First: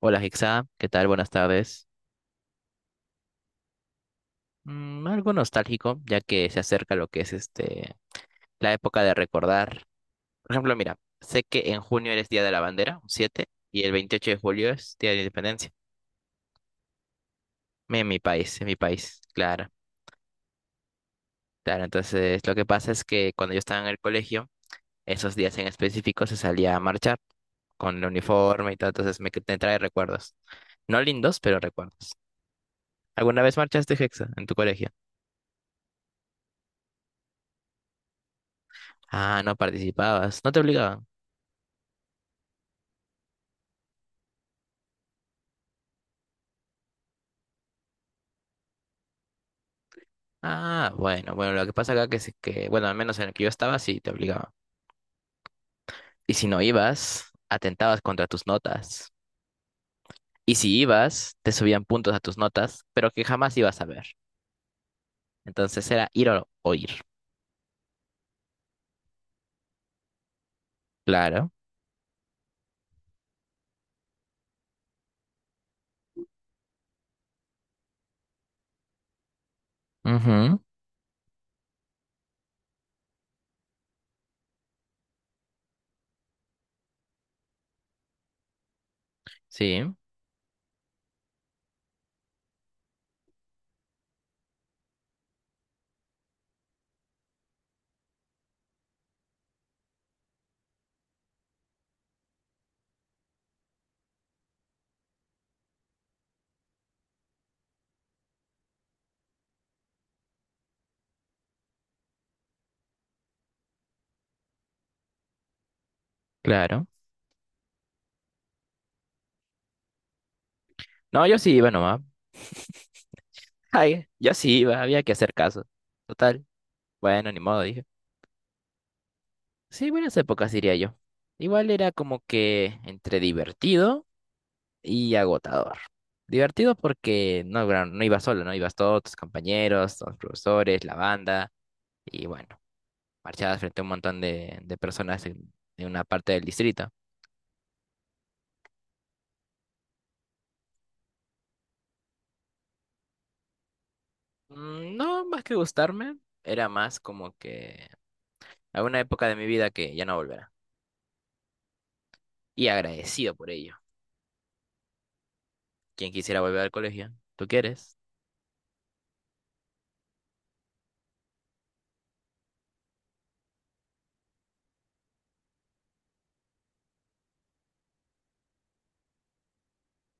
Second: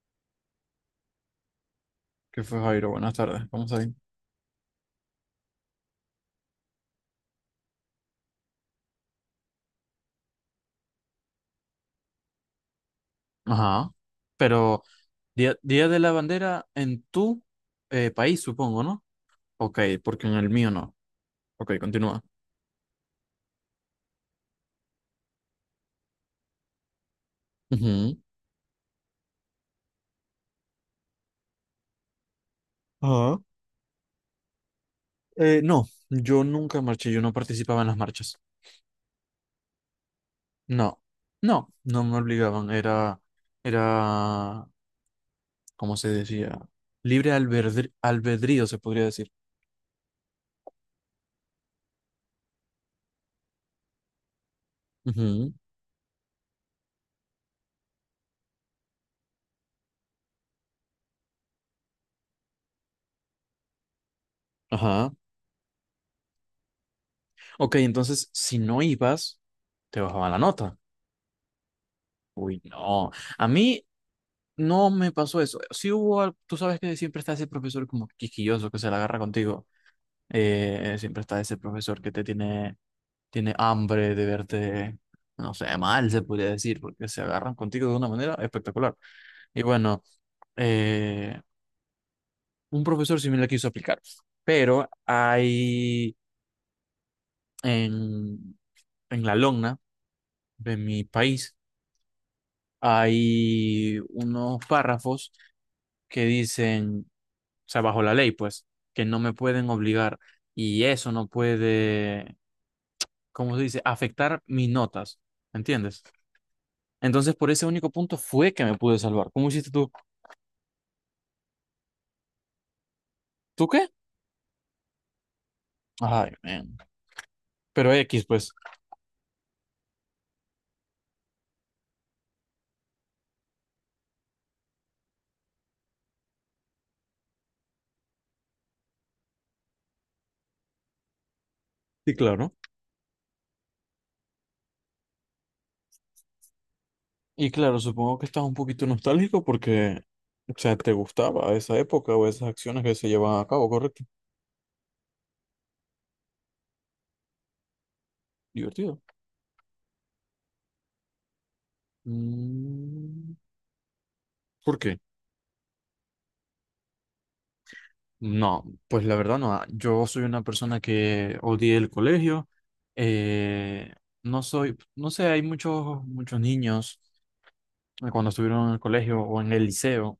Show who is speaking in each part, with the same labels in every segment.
Speaker 1: Hola Hexa, ¿qué tal? Buenas tardes.
Speaker 2: ¿Qué fue, Jairo? Buenas tardes. Vamos ahí.
Speaker 1: Algo nostálgico, ya que se acerca lo que es la época de recordar. Por ejemplo, mira, sé que en junio eres Día de la Bandera, un 7, y
Speaker 2: Ajá.
Speaker 1: el 28 de julio
Speaker 2: Pero
Speaker 1: es Día de la
Speaker 2: Día,
Speaker 1: Independencia.
Speaker 2: Día de la Bandera en tu país,
Speaker 1: En mi
Speaker 2: supongo, ¿no?
Speaker 1: país, claro.
Speaker 2: Ok, porque en el mío no. Ok,
Speaker 1: Claro,
Speaker 2: continúa.
Speaker 1: entonces lo que pasa es que cuando yo estaba en el colegio, esos días en específico se salía a marchar con el
Speaker 2: Ujú.
Speaker 1: uniforme y todo, entonces me trae recuerdos. No lindos, pero recuerdos.
Speaker 2: Ajá.
Speaker 1: ¿Alguna vez marchaste, Hexa, en tu colegio?
Speaker 2: No, yo nunca marché, yo no participaba en las marchas.
Speaker 1: Ah, no participabas, no te
Speaker 2: No,
Speaker 1: obligaban.
Speaker 2: no, no me obligaban. Era, ¿cómo se decía? Libre albedrío, se podría decir.
Speaker 1: Ah, bueno, bueno, lo que pasa acá que es que, bueno, al menos en el que yo estaba, sí te obligaban.
Speaker 2: Ujú,
Speaker 1: Y si no ibas, atentabas contra tus notas. Y si ibas, te subían puntos a tus notas, pero que jamás ibas a ver.
Speaker 2: ajá.
Speaker 1: Entonces era ir o ir.
Speaker 2: Ok, entonces, si no ibas, te bajaban la nota.
Speaker 1: Claro.
Speaker 2: Uy, no. A mí, no me pasó eso. Sí hubo, tú sabes que siempre está ese profesor como quisquilloso que se la agarra contigo.
Speaker 1: Ujú.
Speaker 2: Siempre está ese profesor que te tiene hambre de verte, no sé, mal se podría decir, porque se agarran contigo de una manera espectacular. Y
Speaker 1: Sí,
Speaker 2: bueno, eh, un profesor sí me la quiso aplicar, pero hay en, en la Logna de mi país hay unos párrafos que dicen, o sea, bajo la ley, pues, que no me pueden obligar y eso no puede, ¿cómo se dice?, afectar mis notas, ¿entiendes?
Speaker 1: claro.
Speaker 2: Entonces, por ese único punto fue que me pude salvar. ¿Cómo hiciste tú?
Speaker 1: No, yo sí iba nomás.
Speaker 2: ¿Tú qué?
Speaker 1: Ay, yo sí iba, había que hacer caso.
Speaker 2: Ay,
Speaker 1: Total.
Speaker 2: man.
Speaker 1: Bueno, ni modo, dije.
Speaker 2: Pero X, pues.
Speaker 1: Sí, buenas épocas, diría yo. Igual era como que entre divertido y agotador. Divertido porque no, no ibas solo, ¿no? Ibas todos tus compañeros, los profesores, la banda,
Speaker 2: Sí,
Speaker 1: y
Speaker 2: claro.
Speaker 1: bueno, marchabas frente a un montón de personas de una parte del distrito.
Speaker 2: Y claro, supongo que estás un poquito nostálgico porque, o sea, te gustaba esa época o esas acciones que se llevaban a cabo, ¿correcto?
Speaker 1: No, más que gustarme, era más como que alguna
Speaker 2: Divertido.
Speaker 1: época de mi vida que ya no volverá. Y agradecido
Speaker 2: Mm.
Speaker 1: por ello.
Speaker 2: ¿Por qué?
Speaker 1: ¿Quién quisiera volver al colegio? ¿Tú quieres?
Speaker 2: No, pues la verdad no. Yo soy una persona que odié el colegio. eh, no soy, no sé, hay muchos, muchos niños cuando estuvieron en el colegio o en el liceo,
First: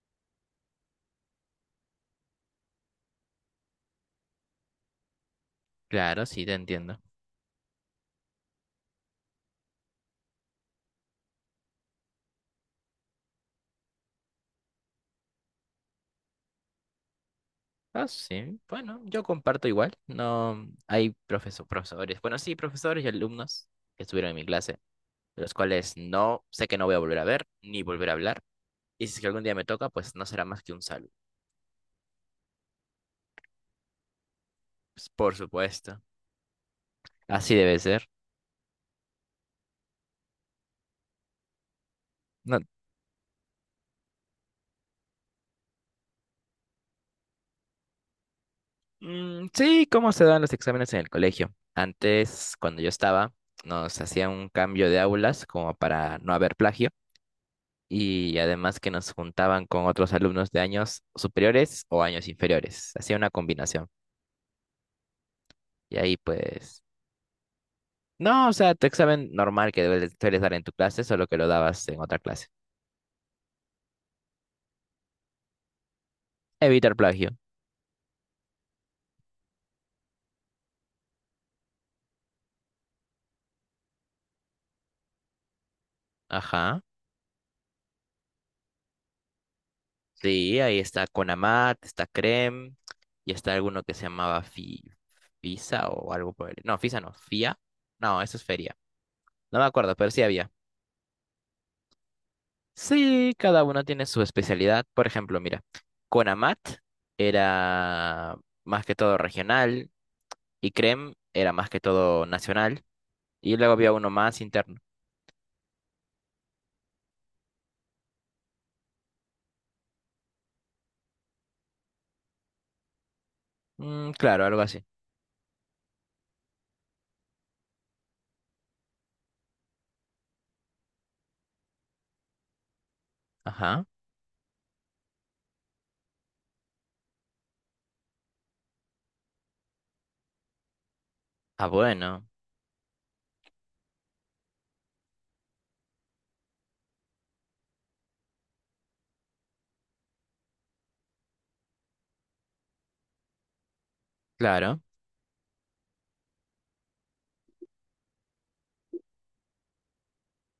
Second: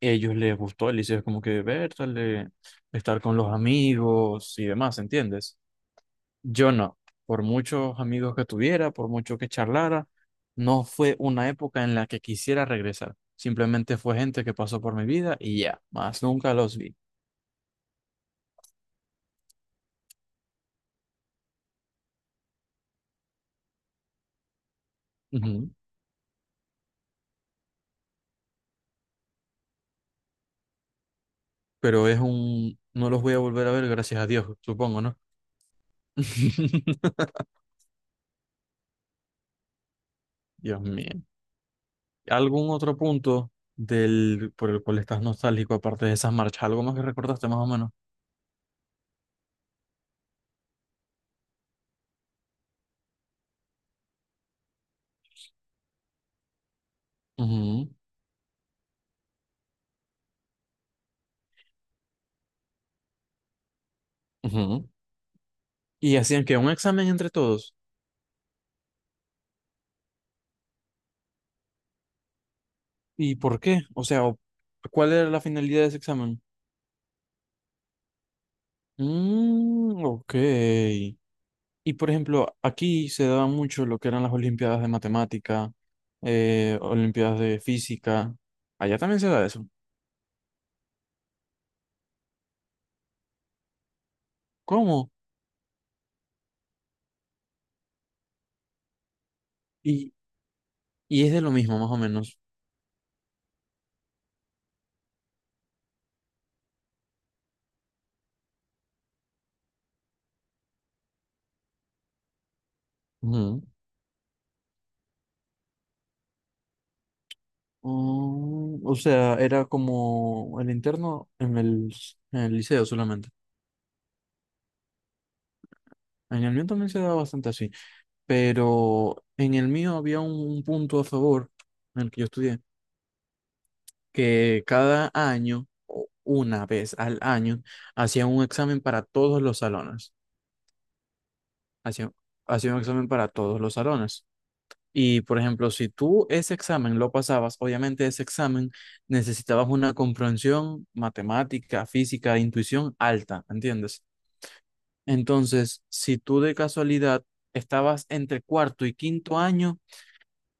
Speaker 2: ellos les gustó el liceo, es como que verle, estar con los amigos y demás, ¿entiendes?
Speaker 1: Claro, sí, te
Speaker 2: Yo no.
Speaker 1: entiendo.
Speaker 2: Por muchos amigos que tuviera, por mucho que charlara, no fue una época en la que quisiera regresar. Simplemente fue gente que pasó por mi vida y ya, más nunca los vi.
Speaker 1: Ah, sí, bueno, yo comparto igual. No hay profesores. Bueno, sí, profesores y alumnos que estuvieron en mi clase los
Speaker 2: Ujú.
Speaker 1: cuales no sé que no voy a volver a ver ni volver a hablar. Y si es que algún día me toca, pues no será más que un saludo.
Speaker 2: No los voy a volver a ver, gracias a Dios, supongo,
Speaker 1: Pues,
Speaker 2: ¿no?
Speaker 1: por supuesto, así debe ser.
Speaker 2: Dios mío.
Speaker 1: No,
Speaker 2: ¿Algún otro punto por el cual estás nostálgico, aparte de esas marchas? ¿Algo más que recordaste, más o menos?
Speaker 1: sí, ¿cómo se dan los exámenes en el colegio? Antes, cuando yo estaba, nos hacían un cambio de aulas como para no haber plagio
Speaker 2: Ujú,
Speaker 1: y además que nos juntaban con otros alumnos de años superiores o años inferiores. Hacía una combinación.
Speaker 2: ujú.
Speaker 1: Y ahí
Speaker 2: Y hacían que un
Speaker 1: pues.
Speaker 2: examen entre todos.
Speaker 1: No, o sea, tu examen normal que sueles dar en tu clase, solo que lo dabas en otra clase.
Speaker 2: ¿Y por qué? O sea, ¿cuál era la finalidad de ese examen?
Speaker 1: Evitar plagio.
Speaker 2: Mm, ok. Y por ejemplo, aquí se daba mucho lo que eran las olimpiadas de matemática,
Speaker 1: Ajá.
Speaker 2: olimpiadas de física. Allá también se da eso.
Speaker 1: Sí, ahí está Conamat, está Crem, y está alguno que se llamaba
Speaker 2: ¿Cómo?
Speaker 1: Fisa o algo por el. No, Fisa no, Fia. No, eso es Feria. No me acuerdo, pero
Speaker 2: Y,
Speaker 1: sí había.
Speaker 2: y es de lo mismo, más o menos.
Speaker 1: Sí, cada uno tiene su especialidad. Por ejemplo, mira, Conamat era más que todo regional y Crem era más que todo nacional. Y
Speaker 2: Ujú.
Speaker 1: luego había uno más interno.
Speaker 2: Mm, o sea, era como el interno en el liceo solamente.
Speaker 1: Claro, algo así.
Speaker 2: En el mío también se daba bastante así, pero en el mío había un punto a favor en el que yo estudié,
Speaker 1: Ajá.
Speaker 2: que cada año, o una vez al año, hacían un examen para todos los salones.
Speaker 1: Ah,
Speaker 2: Hacían,
Speaker 1: bueno,
Speaker 2: hacían un examen para todos los salones. Y, por ejemplo, si tú ese examen lo pasabas, obviamente ese examen necesitabas una comprensión matemática, física, intuición alta, ¿entiendes?
Speaker 1: claro.
Speaker 2: Entonces, si tú de casualidad estabas entre cuarto y quinto año,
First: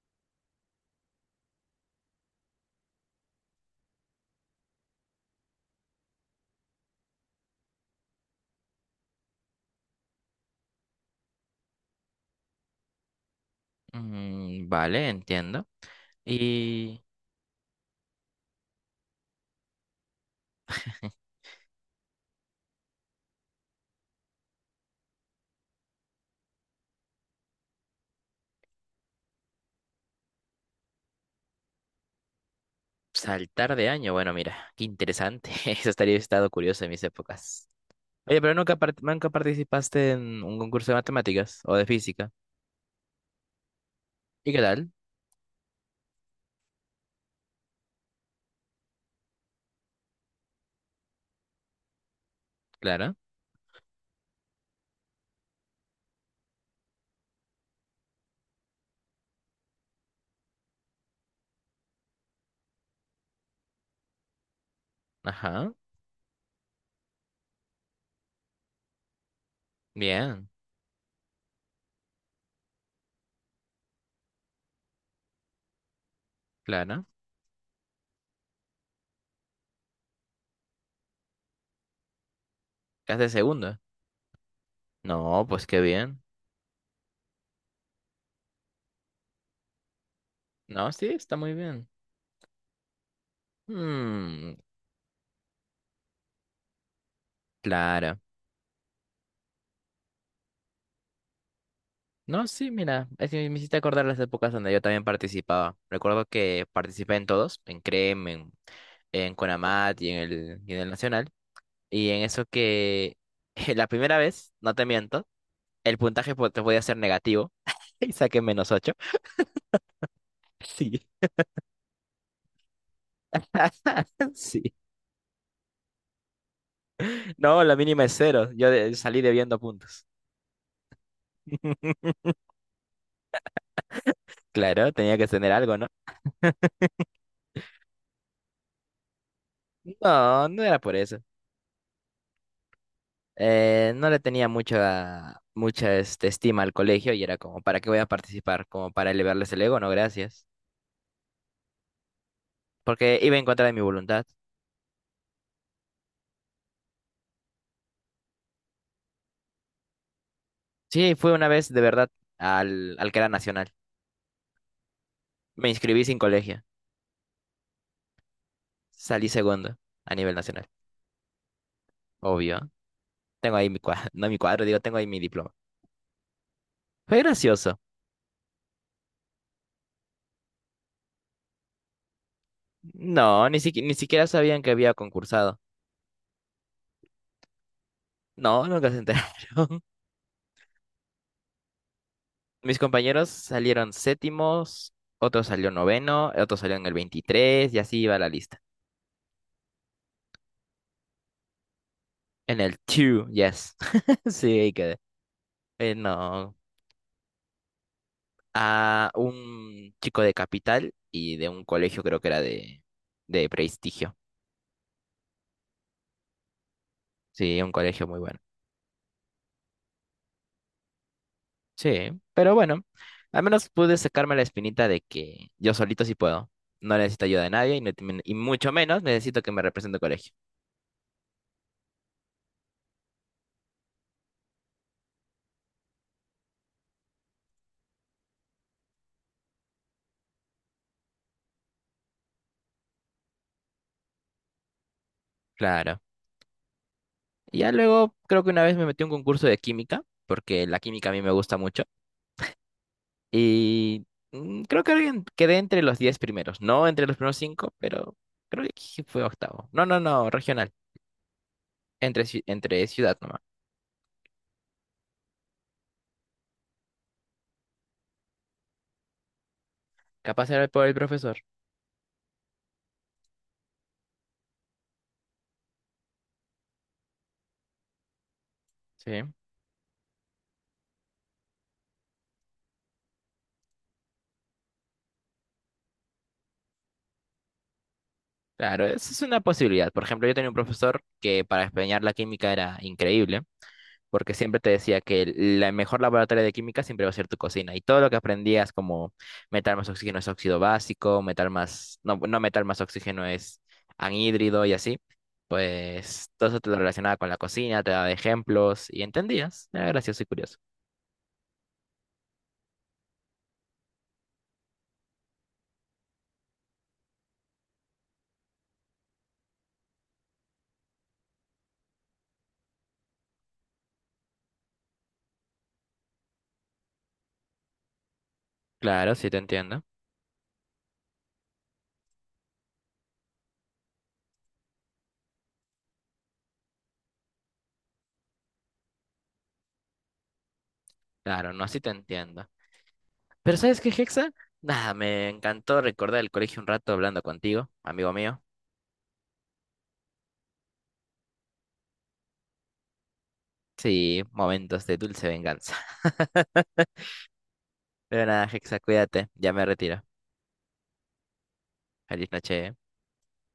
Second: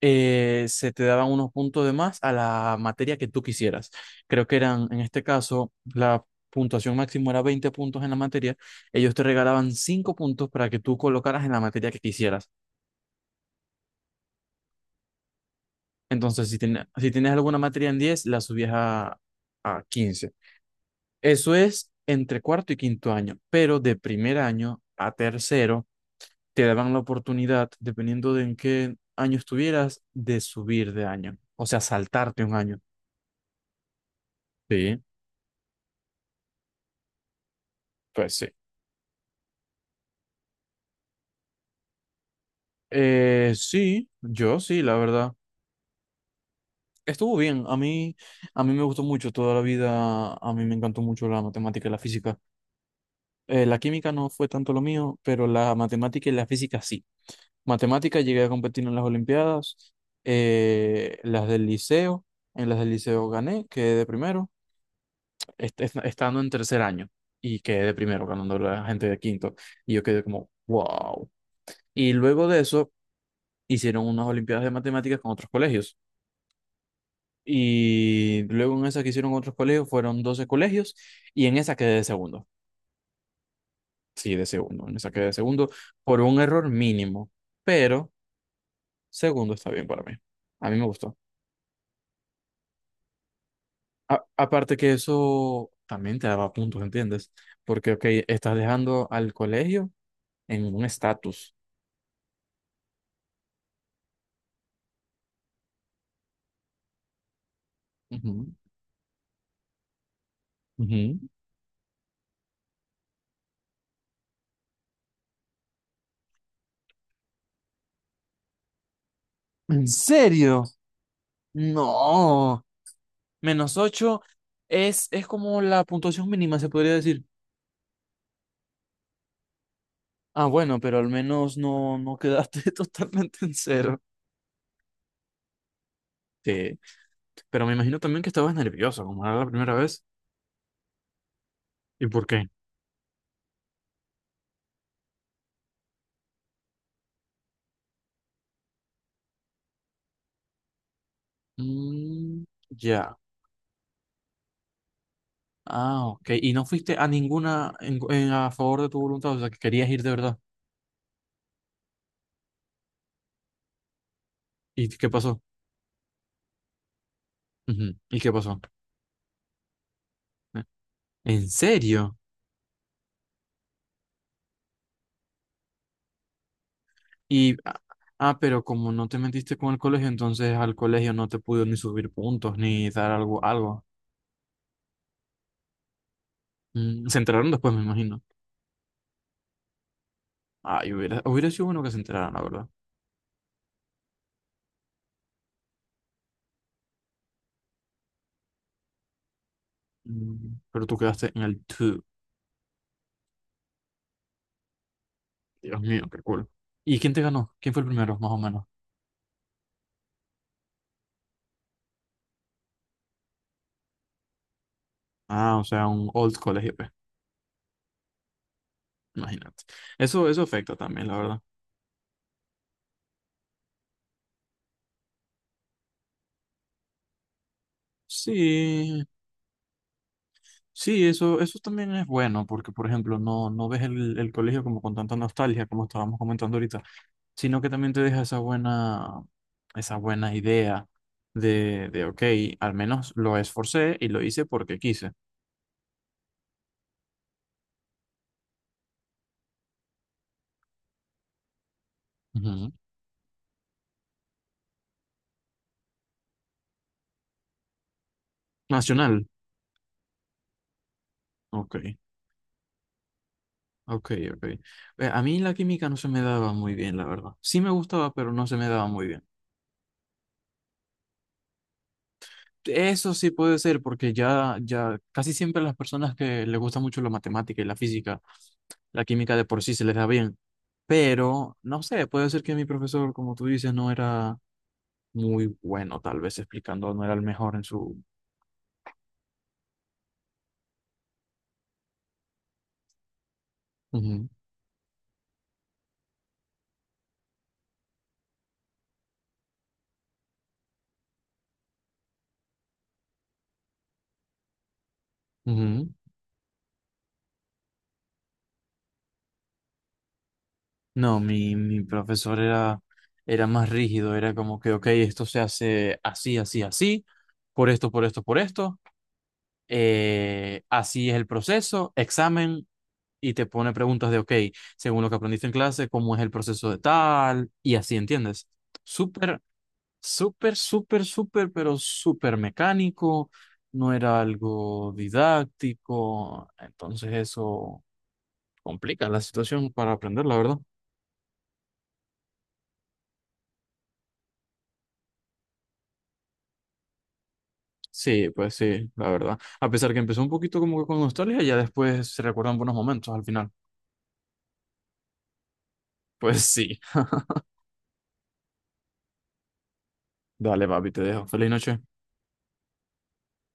Speaker 2: se te daban unos puntos de más a la materia que tú quisieras. Creo que eran, en este caso, la puntuación máxima era 20 puntos en la materia. Ellos te regalaban 5 puntos para que tú colocaras en la materia que quisieras.
Speaker 1: Vale, entiendo.
Speaker 2: Entonces, si,
Speaker 1: Y
Speaker 2: si tienes alguna materia en 10 la subías a 15. Eso es entre cuarto y quinto año, pero de primer año a tercero te daban la oportunidad, dependiendo de en qué año estuvieras, de subir de año, o sea, saltarte un año.
Speaker 1: saltar de año, bueno, mira, qué
Speaker 2: Sí,
Speaker 1: interesante. Eso estaría estado curioso en mis épocas.
Speaker 2: pues
Speaker 1: Oye,
Speaker 2: sí.
Speaker 1: pero nunca, nunca participaste en un concurso de matemáticas o de física.
Speaker 2: Sí,
Speaker 1: ¿Y qué
Speaker 2: yo sí,
Speaker 1: tal?
Speaker 2: la verdad. Estuvo bien, a mí me gustó mucho toda la vida, a mí me encantó mucho la matemática y la física.
Speaker 1: Clara.
Speaker 2: La química no fue tanto lo mío, pero la matemática y la física sí. Matemáticas, llegué a competir en las Olimpiadas, las del liceo, en las del liceo gané, quedé de primero,
Speaker 1: Ajá.
Speaker 2: estando en tercer año y quedé de primero, ganando la gente de quinto, y yo quedé
Speaker 1: Bien.
Speaker 2: como, wow. Y luego de eso hicieron unas Olimpiadas de Matemáticas con otros colegios,
Speaker 1: Clara.
Speaker 2: y luego en esa que hicieron otros colegios fueron 12 colegios, y en esa quedé de segundo,
Speaker 1: ¿Qué haces de segunda?
Speaker 2: sí, de segundo, en esa quedé de
Speaker 1: No, pues
Speaker 2: segundo
Speaker 1: qué bien.
Speaker 2: por un error mínimo, pero segundo está bien para mí, a mí me
Speaker 1: No, sí,
Speaker 2: gustó.
Speaker 1: está muy bien.
Speaker 2: A-
Speaker 1: Mmm,
Speaker 2: aparte que eso también te daba puntos, ¿entiendes? Porque, ok,
Speaker 1: Clara.
Speaker 2: estás dejando al colegio en un estatus.
Speaker 1: No, sí, mira, es que me hiciste acordar las épocas donde yo también participaba. Recuerdo que participé en todos, en CREM, en,
Speaker 2: Ujú,
Speaker 1: en CONAMAT y en el
Speaker 2: ujú.
Speaker 1: Nacional. Y en eso que la primera vez, no te miento, el puntaje te podía ser negativo y saqué -8.
Speaker 2: ¿En serio?
Speaker 1: Sí.
Speaker 2: No, -8
Speaker 1: Sí.
Speaker 2: es como la puntuación mínima, se podría decir.
Speaker 1: No, la mínima es cero. Yo salí debiendo puntos.
Speaker 2: Ah, bueno, pero al menos no, no quedaste totalmente en cero.
Speaker 1: Claro, tenía que tener algo, ¿no?
Speaker 2: Sí, pero me imagino también que estabas nervioso, como era la primera vez.
Speaker 1: No, no era por eso.
Speaker 2: ¿Y por qué?
Speaker 1: No le tenía mucha estima al colegio y era como, ¿para qué voy a participar? Como para elevarles el ego, no, gracias.
Speaker 2: Mm, ya.
Speaker 1: Porque iba en contra de mi voluntad.
Speaker 2: Ah, ok. ¿Y no fuiste a ninguna a favor de tu voluntad? O sea, que querías ir de verdad.
Speaker 1: Sí, fue una vez de verdad al que era nacional.
Speaker 2: ¿Y qué pasó?
Speaker 1: Me inscribí sin colegio.
Speaker 2: Ujú. ¿Y qué pasó?
Speaker 1: Salí segundo a nivel
Speaker 2: Eh,
Speaker 1: nacional,
Speaker 2: ¿En serio?
Speaker 1: obvio. Tengo ahí mi cuadro, no mi cuadro, digo, tengo ahí mi diploma. Fue
Speaker 2: Y,
Speaker 1: gracioso.
Speaker 2: ah, pero como no te metiste con el colegio, entonces al colegio no te pudo ni subir puntos, ni dar
Speaker 1: No,
Speaker 2: algo,
Speaker 1: ni siqui-
Speaker 2: algo.
Speaker 1: ni siquiera sabían que había concursado.
Speaker 2: Mm, se enteraron después, me imagino.
Speaker 1: No, nunca se enteraron.
Speaker 2: Ay, hubiera sido bueno que se enteraran, la verdad.
Speaker 1: Mis compañeros salieron séptimos, otro salió noveno, otro salió en el 23, y así iba la lista.
Speaker 2: Mm, pero tú quedaste en el 2.
Speaker 1: En el two, yes. Sí, ahí quedé.
Speaker 2: Dios
Speaker 1: Eh,
Speaker 2: mío, qué cool.
Speaker 1: no,
Speaker 2: ¿Y quién te ganó? ¿Quién fue el primero, más o menos?
Speaker 1: a un chico de capital y de un colegio, creo que era de prestigio.
Speaker 2: Ah, o sea, un old colegio, pues.
Speaker 1: Sí, un colegio muy bueno.
Speaker 2: Imagínate. Eso afecta también, la verdad.
Speaker 1: Sí, pero bueno, al menos pude sacarme la espinita de que yo solito sí puedo. No necesito ayuda de nadie y, no te- y mucho menos
Speaker 2: Sí,
Speaker 1: necesito que me represente el colegio.
Speaker 2: sí, eso también es bueno, porque por ejemplo, no, no ves el colegio como con tanta nostalgia, como estábamos comentando ahorita, sino que también te deja esa buena idea de ok, al menos lo esforcé y lo hice porque quise.
Speaker 1: Claro. Y ya luego creo que una vez me metí a un concurso de química, porque la química a mí me gusta mucho.
Speaker 2: Ujú.
Speaker 1: Y creo que quedé entre los 10 primeros. No entre los primeros 5, pero creo que sí fue
Speaker 2: Nacional.
Speaker 1: octavo. No, no, no, regional.
Speaker 2: Ok,
Speaker 1: Entre ciudad nomás.
Speaker 2: ok, ok. A mí la química no se me daba muy bien, la verdad. Sí me gustaba, pero no se me daba muy bien.
Speaker 1: Capaz era por el profesor.
Speaker 2: Eso sí puede ser, porque ya, ya casi siempre las personas que les gusta mucho la matemática y la física la
Speaker 1: Sí.
Speaker 2: química de por sí se les da bien, pero no sé, puede ser que mi profesor, como tú dices, no era muy bueno, tal vez explicando, no era el mejor en su...
Speaker 1: Claro, eso es una posibilidad. Por ejemplo, yo tenía un profesor que para enseñar la química era increíble,
Speaker 2: Ujú,
Speaker 1: porque siempre te decía que la mejor laboratorio de química siempre va a ser tu cocina. Y todo lo que aprendías, como metal más oxígeno es óxido básico, metal más, no, no metal más oxígeno es anhídrido y así,
Speaker 2: ujú.
Speaker 1: pues todo eso te lo relacionaba con la cocina, te daba ejemplos y entendías. Era gracioso y curioso.
Speaker 2: No, mi profesor era más rígido, era como que, ok, esto se hace así, así, así, por esto, por esto, por esto, así es el proceso, examen. Y te pone preguntas de, ok, según lo que aprendiste en clase, ¿cómo es el proceso de tal? Y así, ¿entiendes?
Speaker 1: Claro, sí te
Speaker 2: Súper
Speaker 1: entiendo.
Speaker 2: súper, súper, súper, pero súper mecánico, no era algo didáctico, entonces eso complica la situación para aprender, la verdad.
Speaker 1: Claro, no, sí te entiendo. Pero ¿sabes qué, Hexa? Nada, me encantó recordar el colegio un rato hablando contigo, amigo
Speaker 2: Sí,
Speaker 1: mío.
Speaker 2: pues sí, la verdad. A pesar que empezó un poquito como que con nostalgia, ya después se recuerdan buenos momentos al final.
Speaker 1: Sí, momentos de dulce venganza.
Speaker 2: Pues sí.
Speaker 1: Pero nada, Hexa, cuídate. Ya me retiro.
Speaker 2: Dale, papi, te dejo. Feliz noche.
Speaker 1: Feliz noche.